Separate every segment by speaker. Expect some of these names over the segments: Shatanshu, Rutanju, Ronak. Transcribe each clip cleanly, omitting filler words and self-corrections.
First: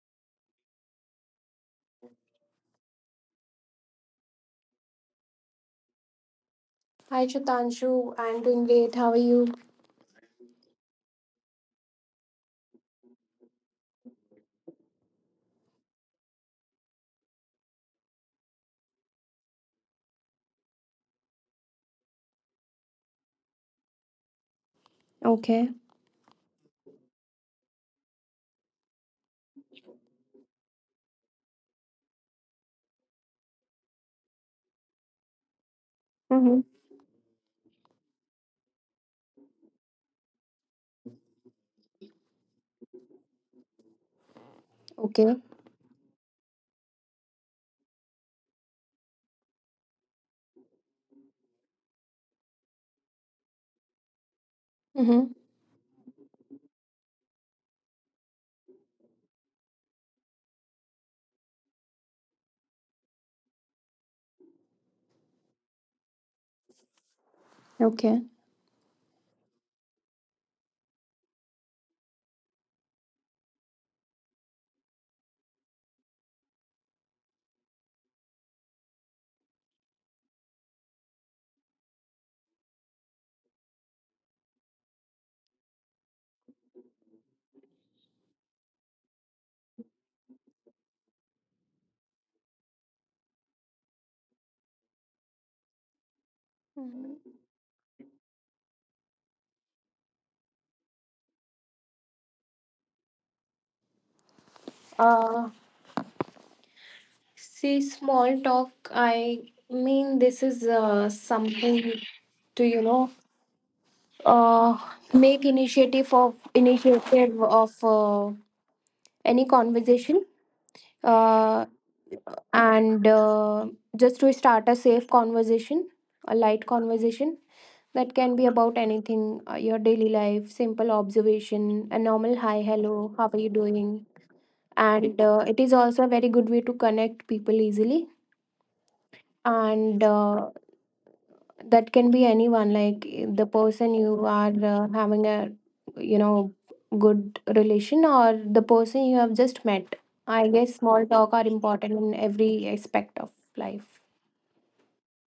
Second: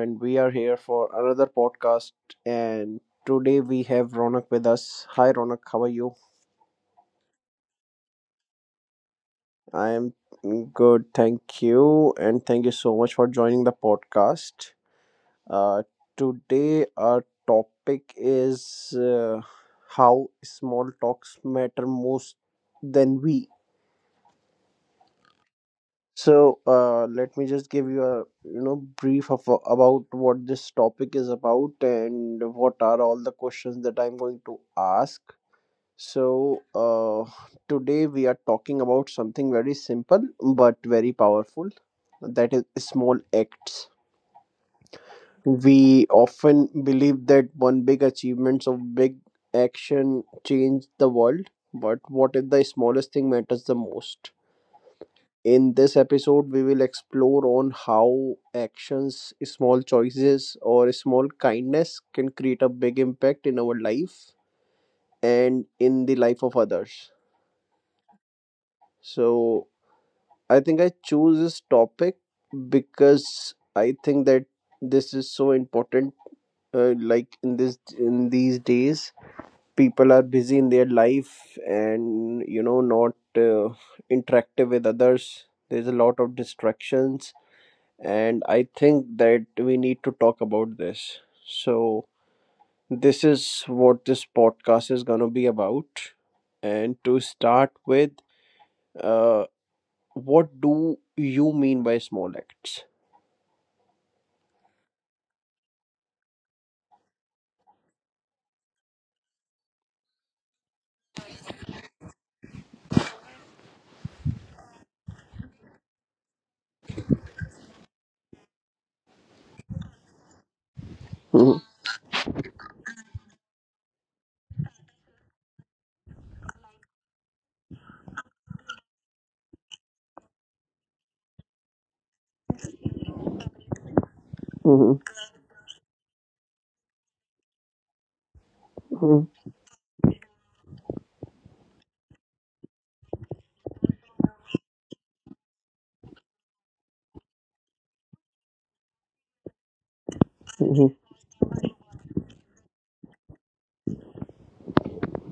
Speaker 1: and we are here for another podcast. And today we have Ronak with us. Hi, Ronak. How are you?
Speaker 2: Hi, Shatanshu. I'm doing great. How are you?
Speaker 1: I am good. Thank you. And thank you so much for joining the podcast. Uh, Today, our topic is how small talks matter most than we.
Speaker 2: Okay.
Speaker 1: So, let me just give you a brief of, about what this topic is about and what are all the questions that I'm going to ask.
Speaker 2: Mm-hmm.
Speaker 1: So, today we are talking about something very simple but very powerful, that is small acts.
Speaker 2: Okay.
Speaker 1: We often believe that one big achievements of big action change the world, but what if the smallest thing matters the most?
Speaker 2: Mm-hmm.
Speaker 1: In this episode, we will explore on how actions, small choices, or small kindness can create a big impact in our life and in the life of others.
Speaker 2: Okay.
Speaker 1: So, I think I choose this topic because I think that this is so important. Like in this in these days, people are busy in their life and not interactive with others. There's a lot of distractions, and I think that we need to talk about this. So, this is what this podcast is going to be about. And to
Speaker 2: Mhm.
Speaker 1: start with, uh, what do you mean by small acts?
Speaker 2: Uh, see, small talk. I mean, this is something to uh, make initiative of any conversation,
Speaker 1: Mm-hmm.
Speaker 2: uh, and just to start a safe conversation, a light conversation. That can be about anything, your daily life, simple observation, a normal hi, hello, how are you doing? And it is also a very good way to connect people easily.
Speaker 1: Hmm.
Speaker 2: And that can be anyone, like, the person you are having a you know good relation, or the person you have just met. I guess small talk are important in every aspect of life.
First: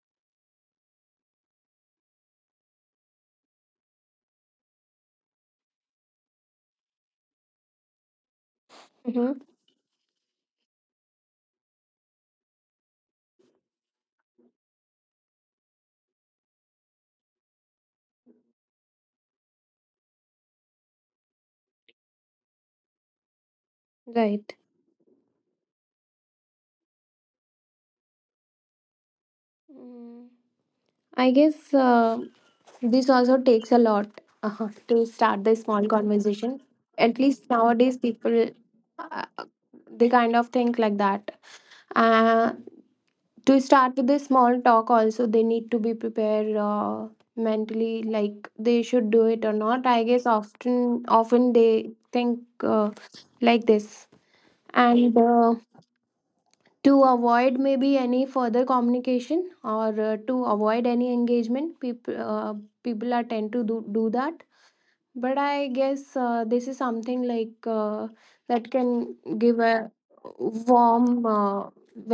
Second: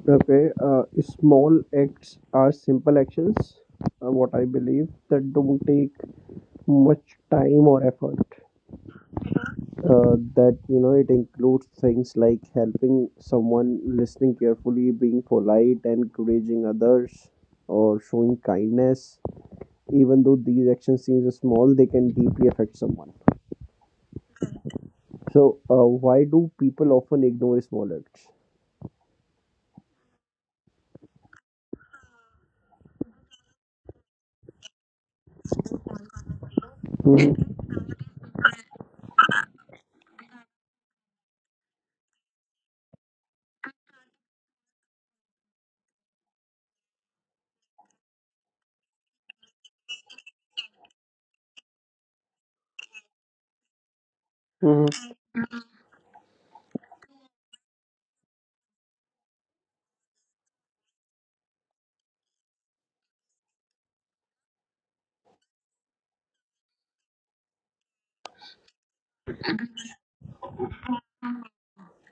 Speaker 1: Okay, small acts are simple actions, what I believe, that don't take much time or effort.
Speaker 2: Mm-hmm.
Speaker 1: That you know it includes things like helping someone, listening carefully, being polite and encouraging others, or showing kindness. Even though these actions seem small, they can deeply affect someone.
Speaker 2: Right.
Speaker 1: So why do people often ignore small acts?
Speaker 2: Mm. I guess this also takes a lot to start the small conversation. At least
Speaker 1: Mhm.
Speaker 2: nowadays, people, uh, they kind of think like that. Uh, to start with the small talk, also they need to be prepared, mentally, like they should do it or not. I guess often they think, like this.
Speaker 1: Mhm.
Speaker 2: And to avoid maybe any further communication, or to avoid any engagement, people are tend to do that. But I guess this is something like, that can give a warm,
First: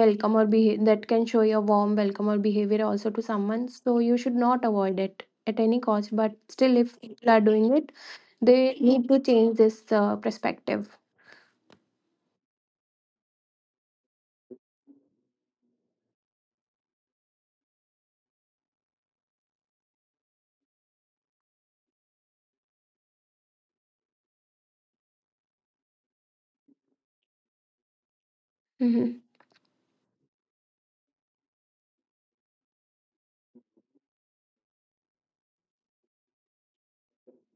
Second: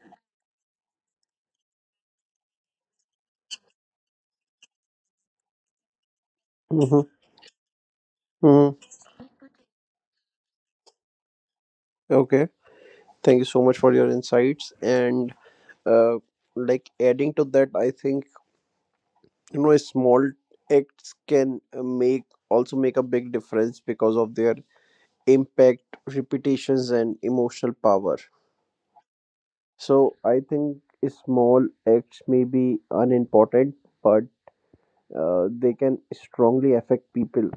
Speaker 2: welcome or behavior, that can show your warm welcome or behavior also to someone, so you should not avoid it at any cost. But still, if
Speaker 1: Mhm.
Speaker 2: people are doing it, they
Speaker 1: Mhm.
Speaker 2: need to change this perspective.
Speaker 1: Okay, thank you so much for your insights. And uh, like adding to that, I think small acts can make a big difference because of their impact, repetitions, and emotional power.
Speaker 2: Hmm.
Speaker 1: So I think small acts may be unimportant, but they can strongly affect people.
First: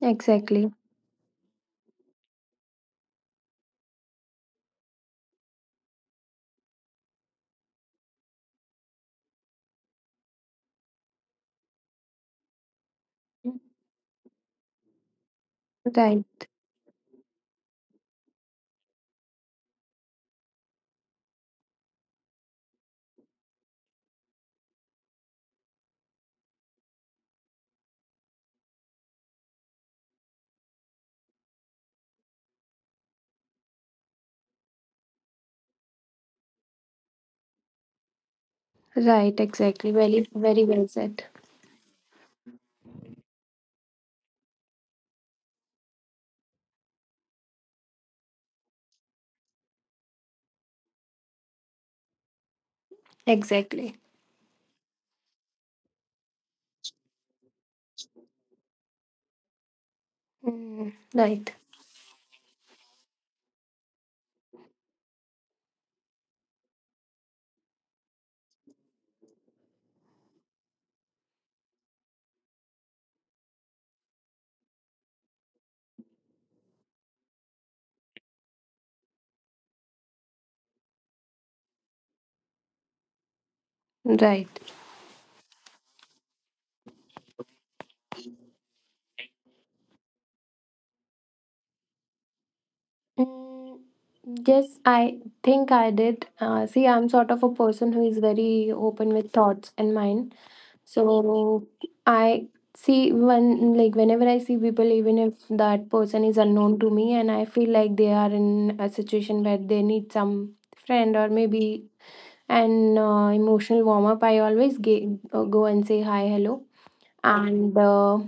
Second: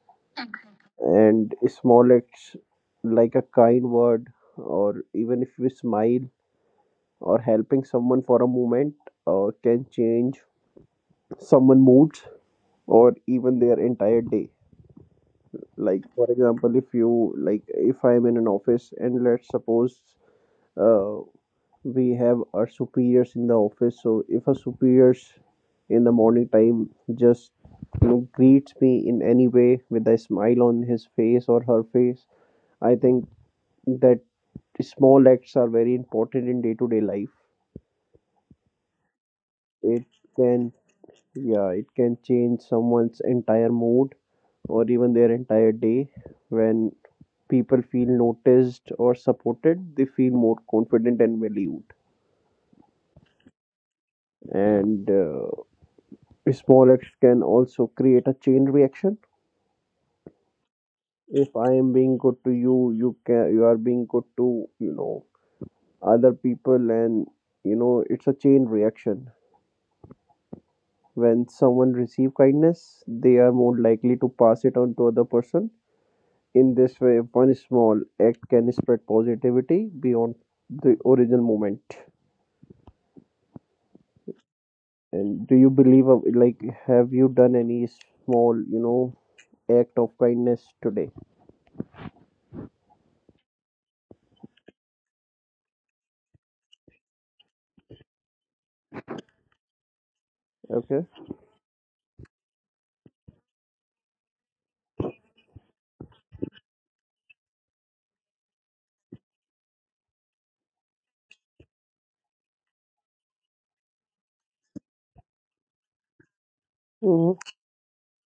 Speaker 2: Exactly.
Speaker 1: And small acts like a kind word, or even if you smile, or helping someone for a moment, can change someone's moods or even their entire day. Like for
Speaker 2: Right.
Speaker 1: example, if you like, if I'm in an office and let's suppose uh, we have our superiors in the office, so if a superiors in the morning time just greets me in any way with a smile on his face or her face, I think that small acts are very important in day to day life.
Speaker 2: Right, exactly.
Speaker 1: It
Speaker 2: Very, very
Speaker 1: can—
Speaker 2: well said.
Speaker 1: yeah, it can change someone's entire mood or even their entire day. When people feel noticed or supported, they feel more confident and valued.
Speaker 2: Exactly.
Speaker 1: And small acts can also create a chain reaction.
Speaker 2: Mm, right,
Speaker 1: If I am being good to you, you can— you are being good to you know other people. And it's a chain reaction. When someone receive kindness, they are more likely to pass it on to other person. In this way, one small act can spread positivity beyond the original moment.
Speaker 2: right.
Speaker 1: And do you believe have you done any small act of kindness today?
Speaker 2: Mm, yes, I think I did. See, I'm sort of a person who is very open with thoughts and mind.
Speaker 1: Okay.
Speaker 2: So I see, when, like, whenever I see people, even if that person is unknown to me, and I feel like they are in a situation where they need some friend or maybe an emotional warm up, I always go and say hi, hello, and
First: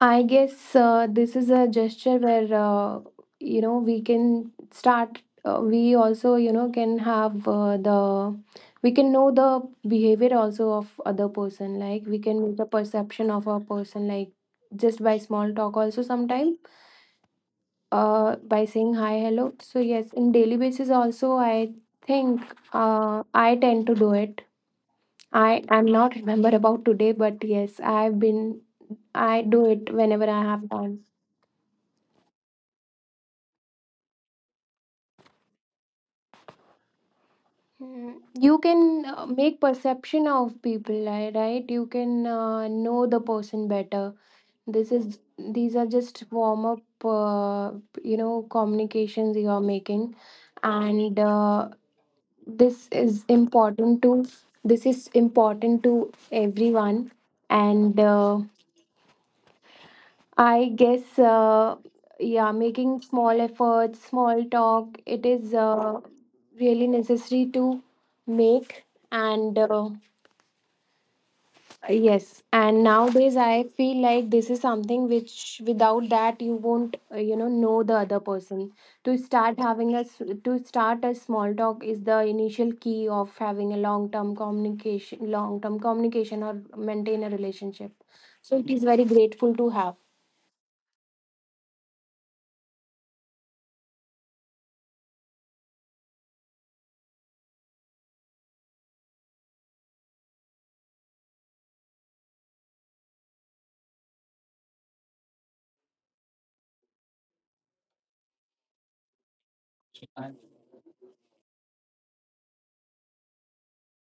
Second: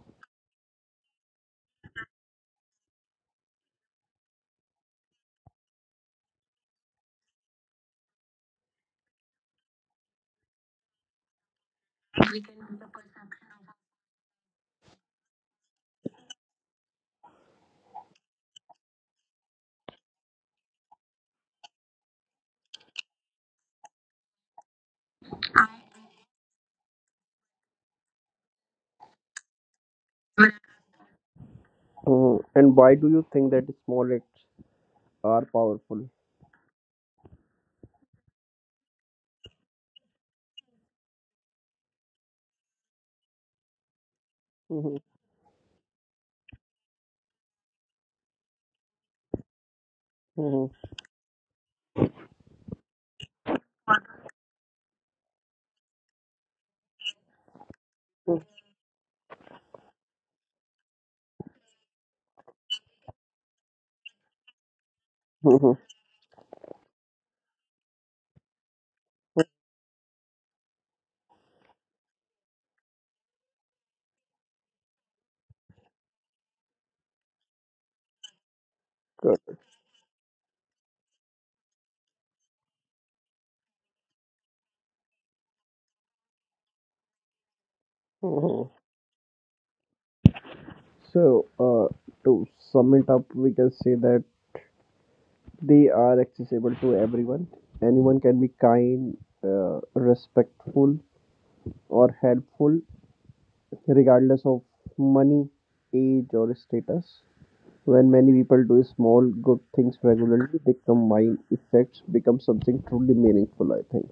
Speaker 2: I guess this is a gesture where, we can start. We also can have the we can know the behavior also of other person. Like we can make a perception of a person, like, just by small talk. Also sometimes by saying hi, hello. So yes, in daily basis also I think, I tend to do it. I am not remember about today, but yes, I do it whenever I have time.
Speaker 1: Mm, and why do you think that small acts are powerful?
Speaker 2: Mm, you can make perception of people, right? You can know the person better. This
Speaker 1: Mhm.
Speaker 2: is These are just warm up, communications you are making,
Speaker 1: Mhm.
Speaker 2: and this is important to this is important to everyone. And I guess, yeah, making small efforts, small talk, it is
Speaker 1: Mhm.
Speaker 2: really necessary to make and. Yes, and nowadays I feel like this is something which without that you won't, know the other person.
Speaker 1: Good.
Speaker 2: To start a small talk is the initial key of having a long term communication, or maintain a relationship. So
Speaker 1: Mhm.
Speaker 2: it is very grateful to have.
Speaker 1: So, uh, to sum it up, we can say that they are accessible to everyone. Anyone can be kind, respectful, or helpful, regardless of money, age, or status. When many people do small good things regularly, they combine effects, become something truly meaningful, I think.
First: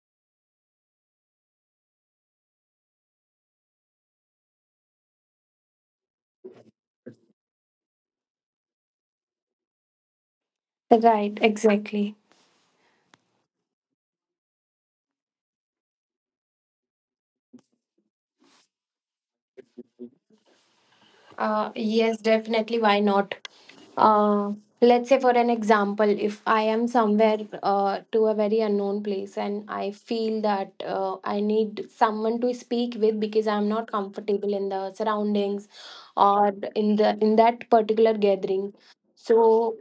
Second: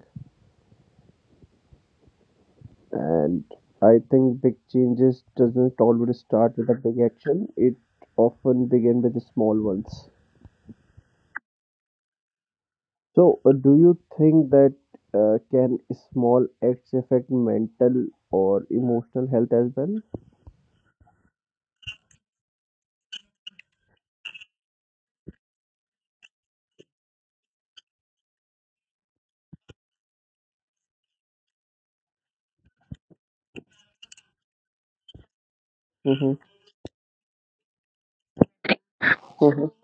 Speaker 1: And I think big changes doesn't always start with a big action. It often begins with the small ones.
Speaker 2: Right, exactly.
Speaker 1: So, do you think that can small acts affect mental or emotional health as well?
Speaker 2: Yes, definitely. Why not? uh, let's say for an example, if I am somewhere to a very unknown place, and I feel that I need someone to speak with because I'm not comfortable in the surroundings,
Speaker 1: Mm-hmm.
Speaker 2: or in the in that particular gathering, so,
Speaker 1: Mhm.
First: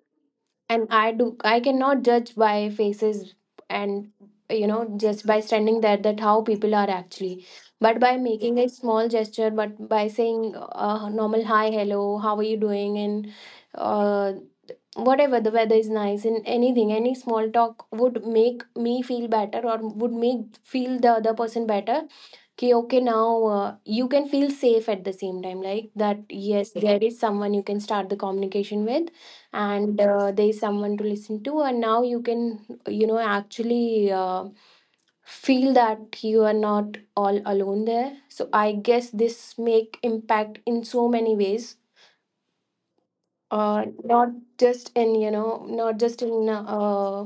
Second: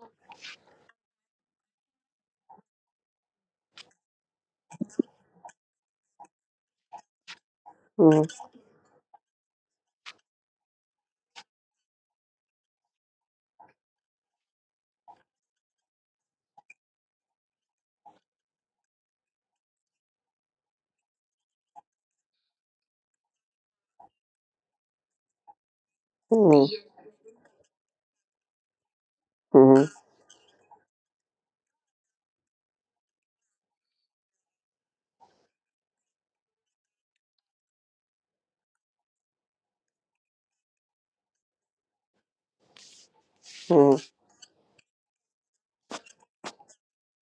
Speaker 2: and I cannot judge by faces, and just by standing there that how people are actually. But by
Speaker 1: Mhm.
Speaker 2: making a small gesture, but by saying normal hi, hello, how are you doing? And uh, whatever, the weather is nice, and anything, any small talk would make me feel better or would make feel the other person better. Okay, okay, now, you can feel safe at the same time, like that, yes,
Speaker 1: Mhm.
Speaker 2: there is someone you can start the communication with,
Speaker 1: Mhm.
Speaker 2: and there is someone to listen to, and now you can actually feel that you are not all alone there, so I guess this make impact in so many ways.
Speaker 1: Mhm.
Speaker 2: Not just in you know Not just in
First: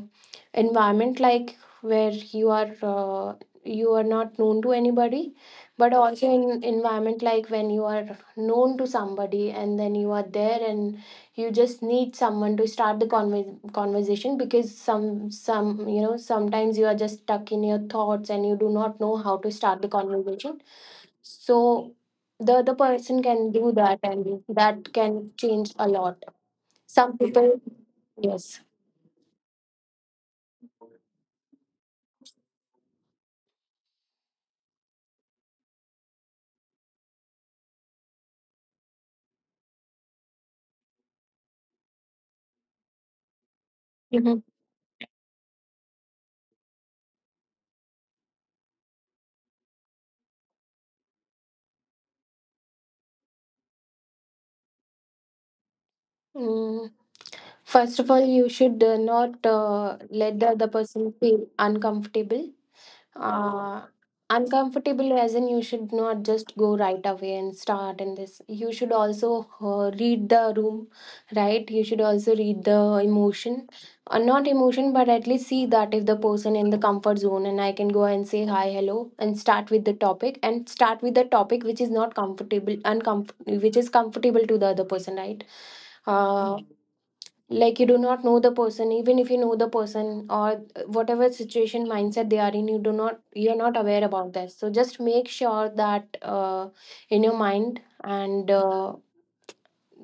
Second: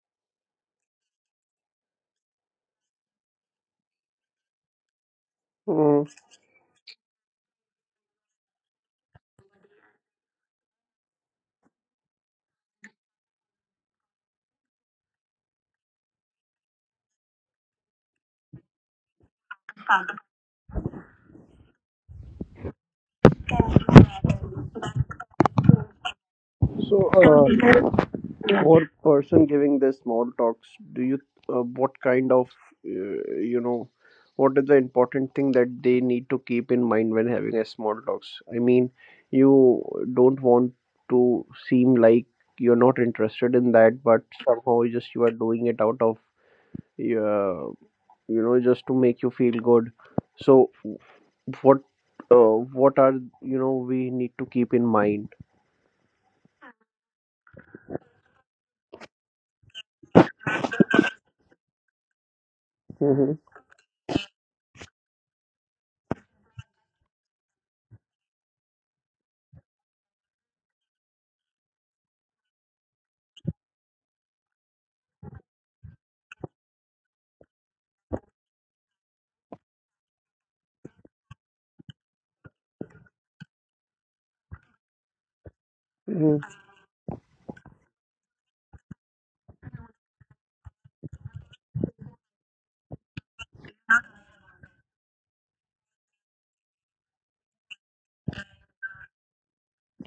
Speaker 2: environment like where you are, you are not known to anybody. But
Speaker 1: Mhm.
Speaker 2: also in environment like when you are known to somebody, and then you are there, and you just need someone to start the conversation, because sometimes you are just stuck in your thoughts, and you do not know how to start the conversation. So the person can do that, and that can change a lot.
Speaker 1: So,
Speaker 2: Some people, yes.
Speaker 1: for person giving the small talks, do you what kind of uh, you know what is the important thing that they need to keep in mind when having a small talks? I mean, you don't want to seem like you're not interested in that, but
Speaker 2: Mhm.
Speaker 1: somehow just you are doing it out of uh, just to make you feel good. So what uh, what are you know we need to keep in mind?
Speaker 2: Mm. First of all, you should not let the other person feel uncomfortable.
Speaker 1: Mhm.
Speaker 2: uh, uncomfortable as in, you should not just go right away and start in this. You should also read the room, right, you should also read the emotion. Not emotion, but at least see that if the person in the comfort zone, and I can go and say hi, hello, and start with the topic, which is not comfortable, which is comfortable to the other person, right?
Speaker 1: Mhm.
Speaker 2: Uh, like you do not know the person, even if you know the person or whatever situation mindset they are in, you're not aware about this. So just make sure that, in your mind, and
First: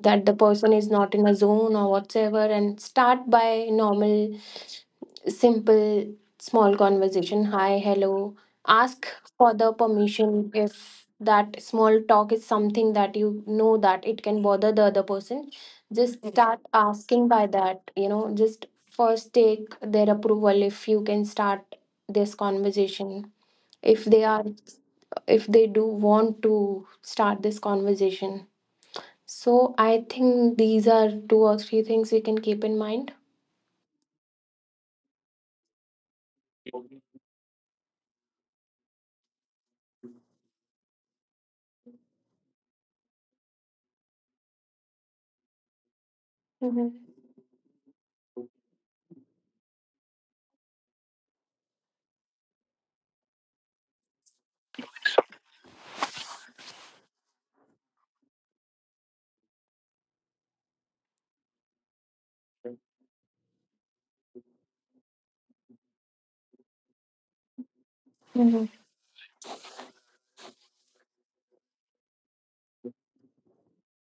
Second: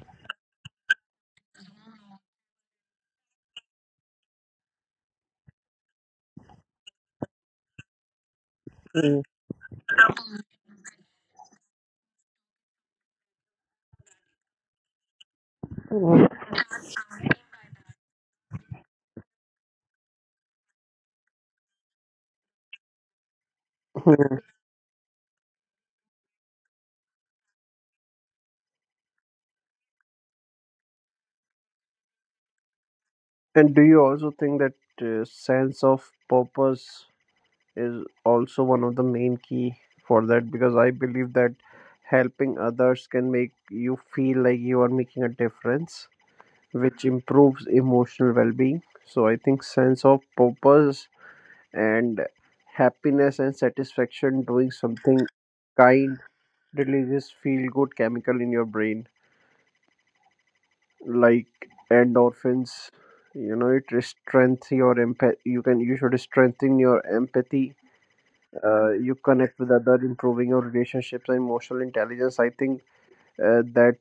Speaker 2: that the person is not in a zone or whatsoever, and start by normal, simple, small conversation, hi, hello. Ask for the permission if that small talk is something that you know that it can bother the other person. Just,
Speaker 1: Mhm.
Speaker 2: Mhm, start asking by that, just first take their approval if you can start this conversation, if they are, if they do want to start this conversation. So I think these are two or three things we can keep in mind.
Speaker 1: And do you also think that sense of purpose is also one of the main key for that? Because I believe that helping others can make you feel like you are making a difference,
Speaker 2: Mm-hmm.
Speaker 1: which improves emotional well-being. So I think sense of purpose and happiness and satisfaction doing something kind releases feel good chemical in your brain, like endorphins. It strengthens your empath— you can— you should strengthen your empathy.
Speaker 2: Mm-hmm.
Speaker 1: You connect with other, improving your relationships and emotional intelligence. I think uh, that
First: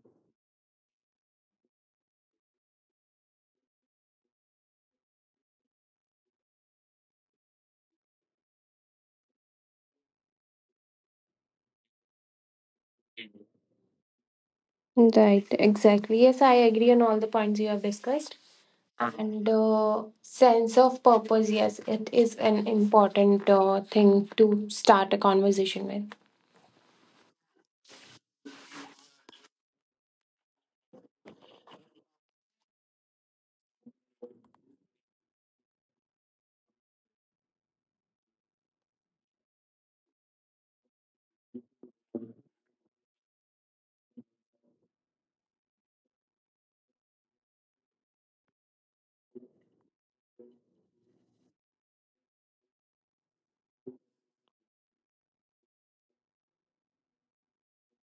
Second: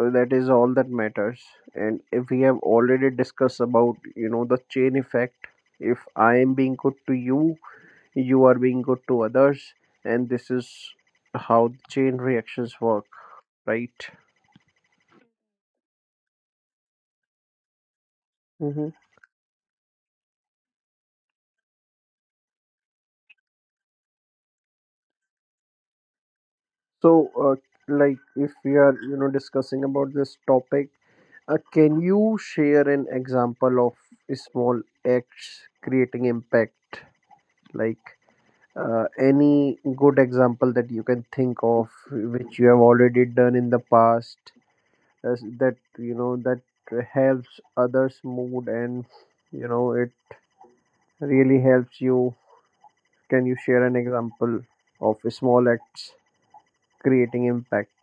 Speaker 1: that is all that matters. And if we have already discussed about the chain effect, if I am being good to you, you are being good to others, and this is how chain reactions work, right?
Speaker 2: Right, exactly. Yes, I agree on all the points you have discussed.
Speaker 1: Hmm.
Speaker 2: And sense of purpose, yes, it is an important thing to start a conversation with.
Speaker 1: So, like, if we are, discussing about this topic, can you share an example of a small acts creating impact? Like, any good example that you can think of, which you have already done in the past, as that that helps others' mood, and it really helps you. Can you share an example of a small acts creating impact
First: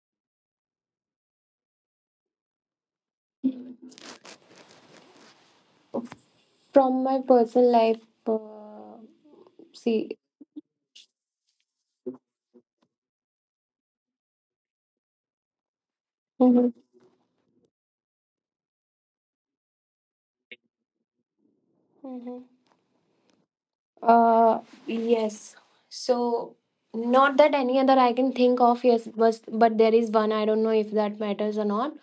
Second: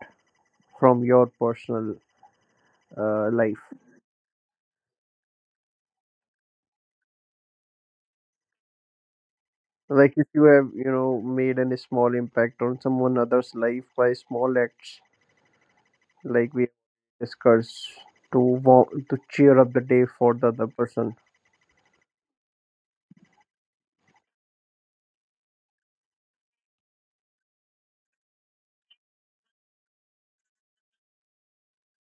Speaker 1: from your personal life?
Speaker 2: From my personal life, uh, see.
Speaker 1: Like if you have made any small impact on someone other's life by small acts, like we
Speaker 2: Mhm.
Speaker 1: discussed, to to cheer up the day for the other person.
Speaker 2: Mhm. uh, yes. So, not that any other I can think of, yes, but there is one, I don't know if that matters or not,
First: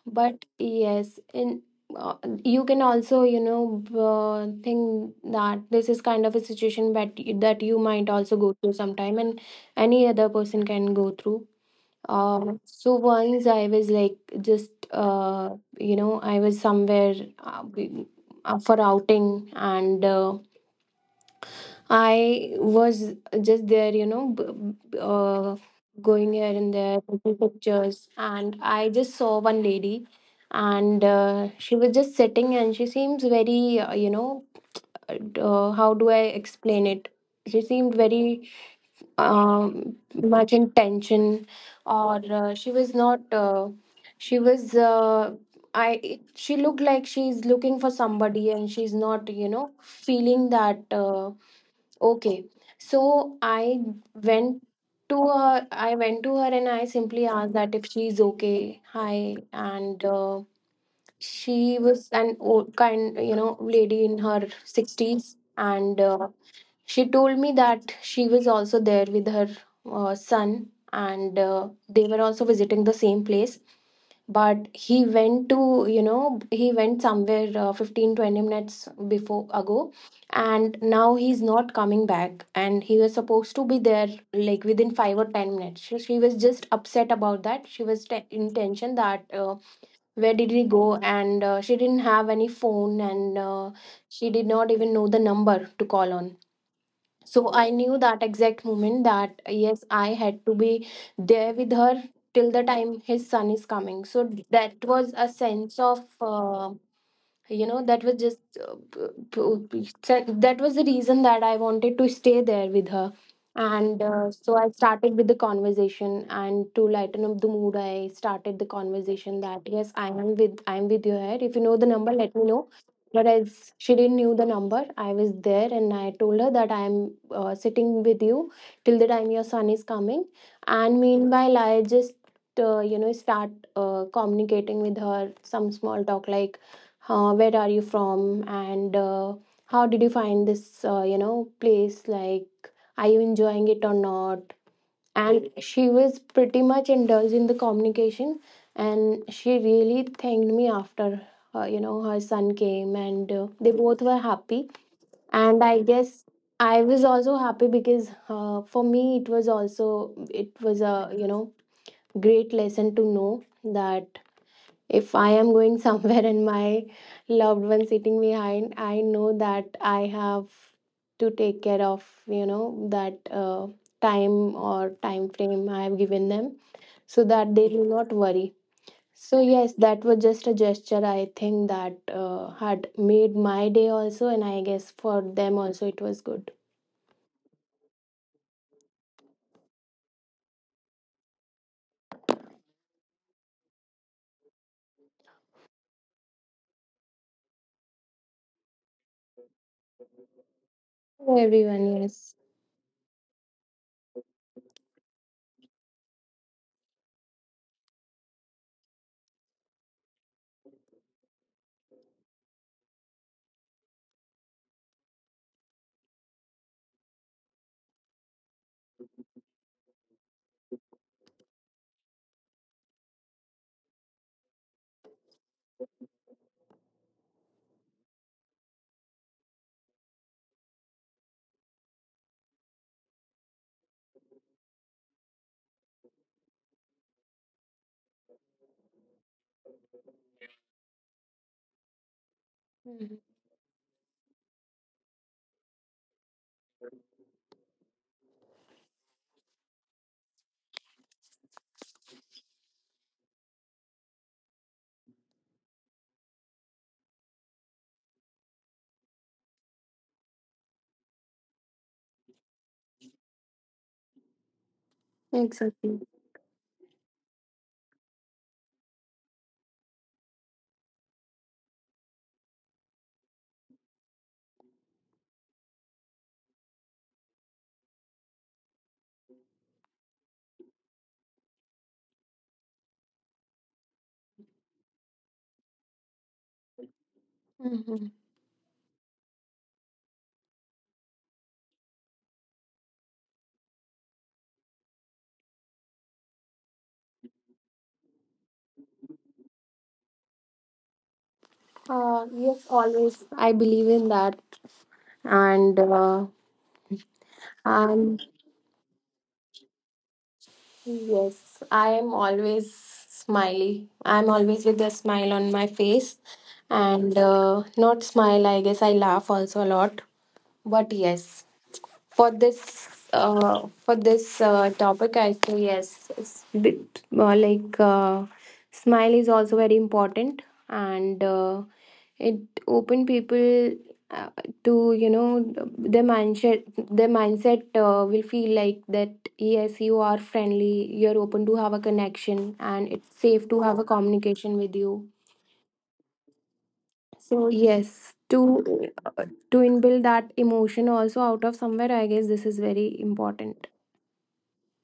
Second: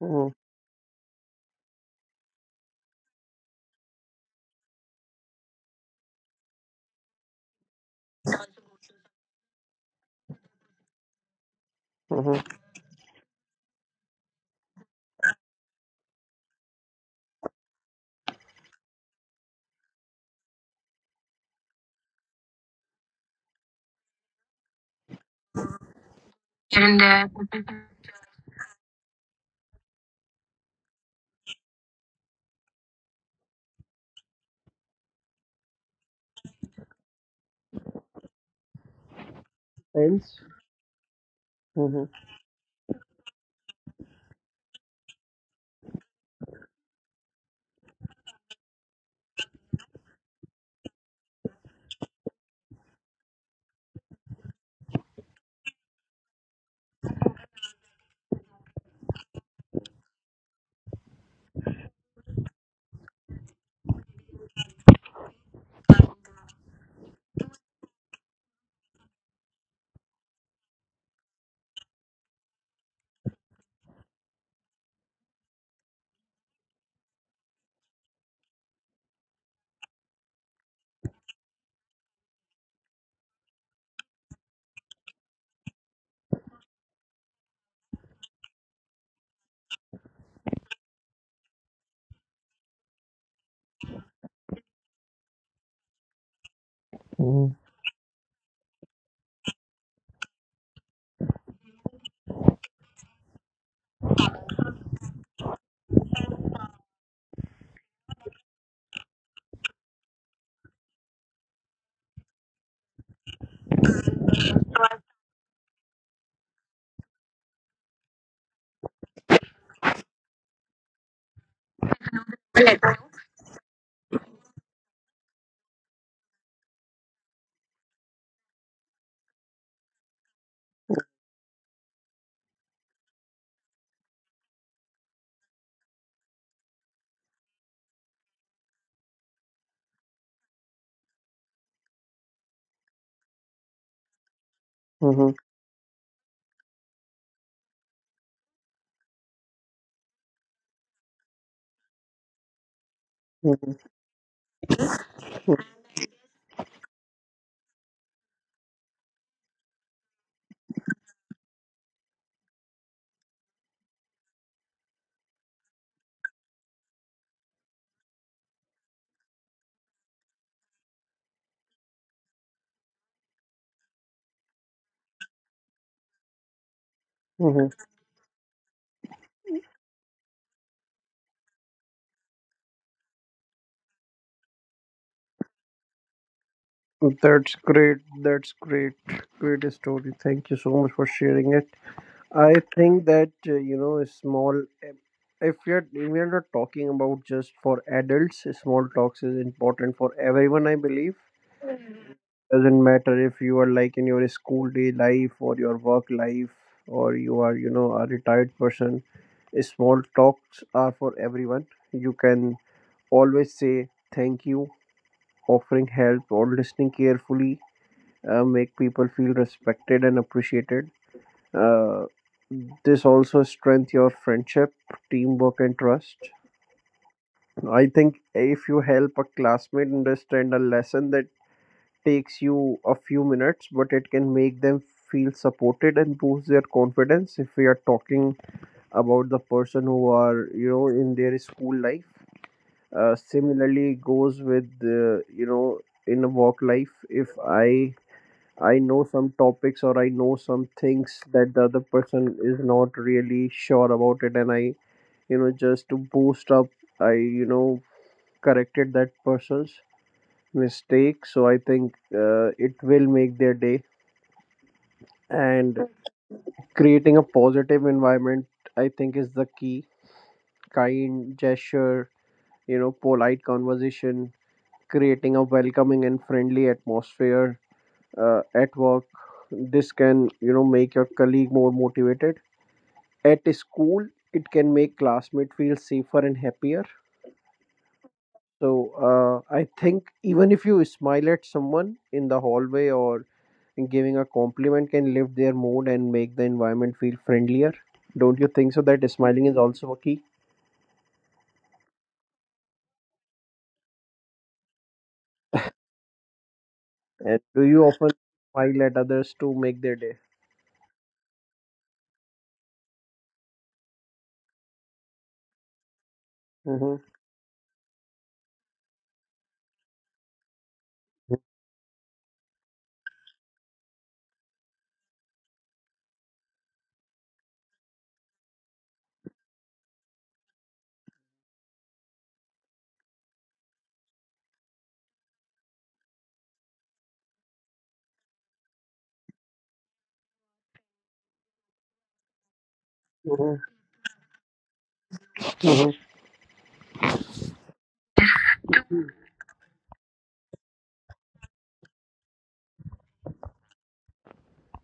Speaker 1: Hmm.
Speaker 2: but yes, in uh, you can also think that this is kind of a situation that you might also go through sometime, and any other person can go through.
Speaker 1: Hmm.
Speaker 2: So once I was like, just, I was somewhere, uh, we- for outing, and, I was just there, you know, b- uh, going here and
Speaker 1: And
Speaker 2: there, taking pictures, and I just saw one lady, and she was just sitting, and she seems very, how do I explain it? She seemed very
Speaker 1: hence.
Speaker 2: much in tension,
Speaker 1: Hmm.
Speaker 2: or she was not. She was. She looked like she's looking for somebody, and she's not, you know, feeling that. Okay. So went I went to her and I simply asked that if she's okay. Hi. And she was an old kind, lady in her 60s. And she told me that she was also there with her son, and they were also visiting the same place, but he went to you know he went somewhere 15 20 minutes before ago, and now he's not coming back, and he was supposed to be there like within 5 or 10 minutes. She was just upset about that. She was in tension that, where did he go, and she didn't have any phone, and she did not even know the number to call on.
Speaker 1: Hmm.
Speaker 2: So I knew that exact moment that yes, I had to be there with her till the time his son is coming. So that was a sense of, that was just, uh, that was the reason that I wanted to stay there with her. And so I started with the conversation, and to lighten up the mood, I started the conversation that yes, I am with you here. If you know the number, let me know. But as she didn't knew the number, I was there and I told her that I am sitting with you till the time your son is coming. And meanwhile I just start communicating with her some small talk like, where are you from, and how did you find this place, like, are you enjoying it or not?
Speaker 1: Mm-hmm.
Speaker 2: And she was pretty much indulged in the communication, and she really thanked me after her son came, and they both were happy. And I guess I was also happy because for me, it was also, it was a great lesson to know, that if I am going somewhere and my loved one sitting behind, I know that I have to take care of, that time or time frame I have given them, so that they
Speaker 1: Mm-hmm.
Speaker 2: do not worry. So yes, that was just a gesture I think that had made my day also, and I guess for them also, it was good.
Speaker 1: That's great. That's great. Great story. Thank you so much for sharing it. I think that a small eh, if you're we are not talking about just for adults, small talks is important for everyone. I believe
Speaker 2: For everyone, yes.
Speaker 1: doesn't matter if you are like in your school day life or your work life, or you are a retired person. Small talks are for everyone. You can always say thank you, offering help or listening carefully. Make people feel respected and appreciated. uh, this also strength your friendship, teamwork, and trust. I think if you help a classmate understand a lesson that takes you a few minutes, but it can make them feel supported and boost their confidence, if we are talking about the person who are in their school life.
Speaker 2: Mhm.
Speaker 1: Similarly goes with in a work life. If I know some topics or I know some things that the other person is not really sure about it, and I, just to boost up, I, corrected that person's mistake. So I think it will make their day. And
Speaker 2: Exactly.
Speaker 1: creating a positive environment, I think, is the key. Kind gesture, polite conversation, creating a welcoming and friendly atmosphere at work. This can, make your colleague more motivated. At school, it can make classmate feel safer and happier.
Speaker 2: Hmm.
Speaker 1: So I think even if you smile at someone in the hallway or giving a compliment can lift their mood and make the environment feel friendlier. Don't you think so? That smiling is also a key.
Speaker 2: Uh, yes, always. I believe in that. And
Speaker 1: And do you often
Speaker 2: I'm—
Speaker 1: smile at others to make their day?
Speaker 2: Yes, I am always smiley. I'm always with a smile on my face,
Speaker 1: Hmm.
Speaker 2: and not smile, I guess I laugh also a lot. But yes, for this topic, I say yes. It's bit, like, smile is also very important. And it open people, uh, to, you know their mindset their mindset will feel like that yes, you are friendly, you're open to have a connection, and it's safe to
Speaker 1: Hmm.
Speaker 2: have a communication with you.
Speaker 1: Hmm.
Speaker 2: So yes, to inbuild that emotion also out of somewhere, I guess this is very important.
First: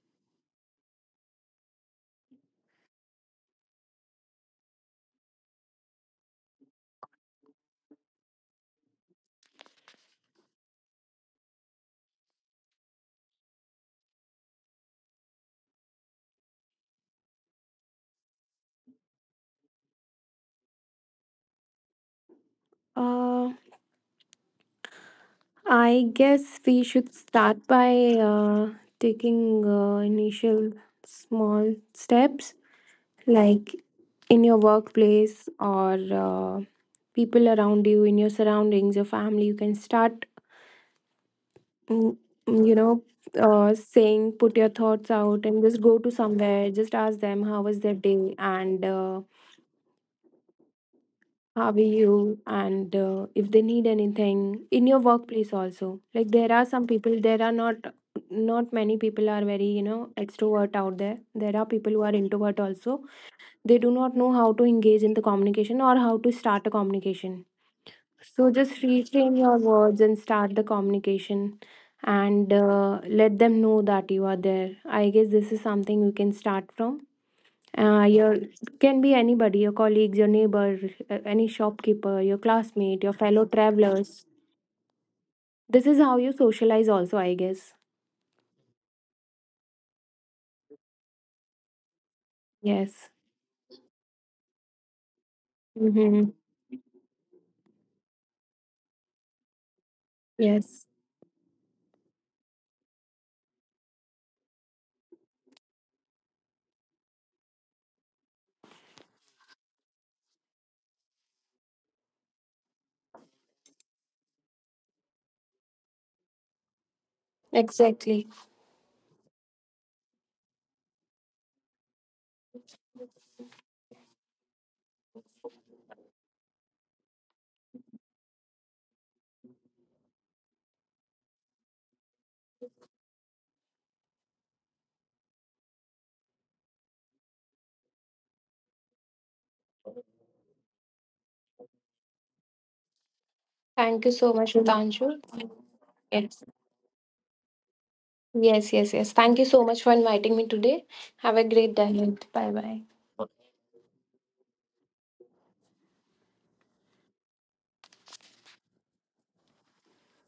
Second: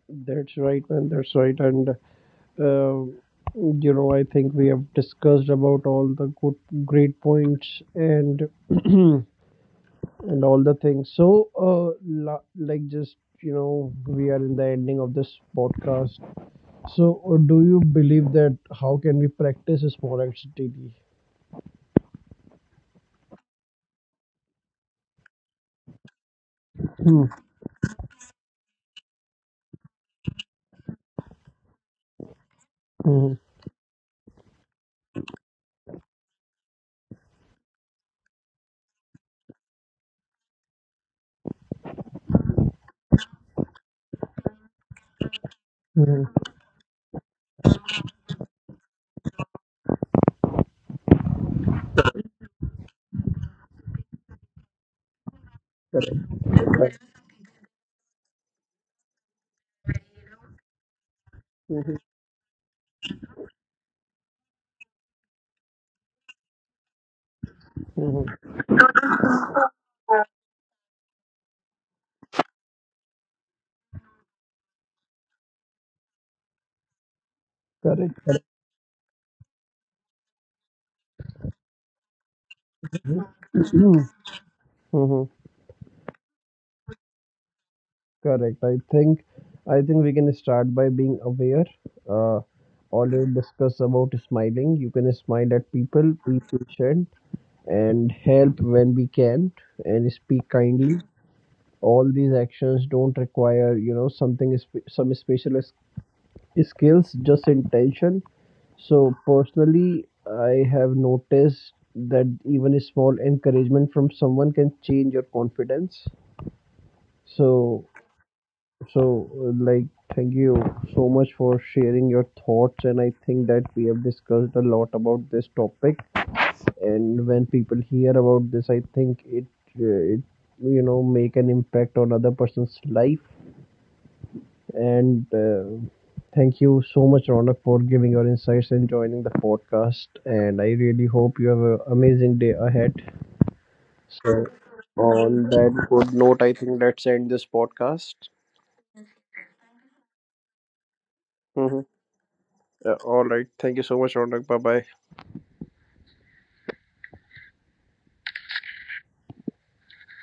Speaker 1: That's right, man. That's right. And, uh, I think we have discussed about all the good, great points and and all the things. So, just we are in the ending of this podcast. So, do you believe that how can we practice small acts daily?
Speaker 2: uh I guess we should
Speaker 1: Hmm.
Speaker 2: start by uh, taking initial small steps,
Speaker 1: Mhm.
Speaker 2: like, in your workplace or uh, people around you, in your surroundings, your family. You can start, mm, mm, you know, saying, put your thoughts out and just go to
Speaker 1: Mhm.
Speaker 2: somewhere. Just ask them, how was their day? And how are you? And if they need anything in your workplace also.
Speaker 1: Correct.
Speaker 2: Like, there are some
Speaker 1: Correct.
Speaker 2: people, there are not, many people are very extrovert out there, there are people
Speaker 1: Mhm.
Speaker 2: who are introvert also. They do not know how to engage in the communication or how to start a communication.
Speaker 1: Mhm.
Speaker 2: So just reframe your words and start the communication, and let them know that you are there. I guess this is something you can start from.
Speaker 1: Correct.
Speaker 2: Your
Speaker 1: Correct.
Speaker 2: can be anybody, your colleagues, your neighbor, any shopkeeper, your classmate, your fellow
Speaker 1: Mhm.
Speaker 2: travelers.
Speaker 1: Mhm.
Speaker 2: This is how you socialize also, I guess.
Speaker 1: Correct. I think we can start by being aware. Uh,
Speaker 2: Yes.
Speaker 1: already discuss about smiling. You can smile at people,
Speaker 2: Mm-hmm.
Speaker 1: be patient, and help when we can, and speak
Speaker 2: Yes.
Speaker 1: kindly. All these actions don't require something some special skills, just intention. So personally, I have noticed that even a small encouragement from someone can change your confidence. So,
Speaker 2: Exactly.
Speaker 1: so like, thank you so much for sharing your thoughts, and I think that we have discussed a lot about this topic. And when people hear about this, I think it uh, it make an impact on other person's life. And thank you so much, Ronak, for giving your insights and joining the podcast. And I really hope you have an amazing day ahead.
Speaker 2: Thank you so
Speaker 1: So,
Speaker 2: much, Rutanju.
Speaker 1: on that good
Speaker 2: Yes.
Speaker 1: note, I think let's end this podcast.
Speaker 2: Yes, yes, yes. Thank you so much for inviting me today. Have a great
Speaker 1: Mm-hmm.
Speaker 2: day. Bye bye.
Speaker 1: All right. Thank you so much, Ronak. Bye bye.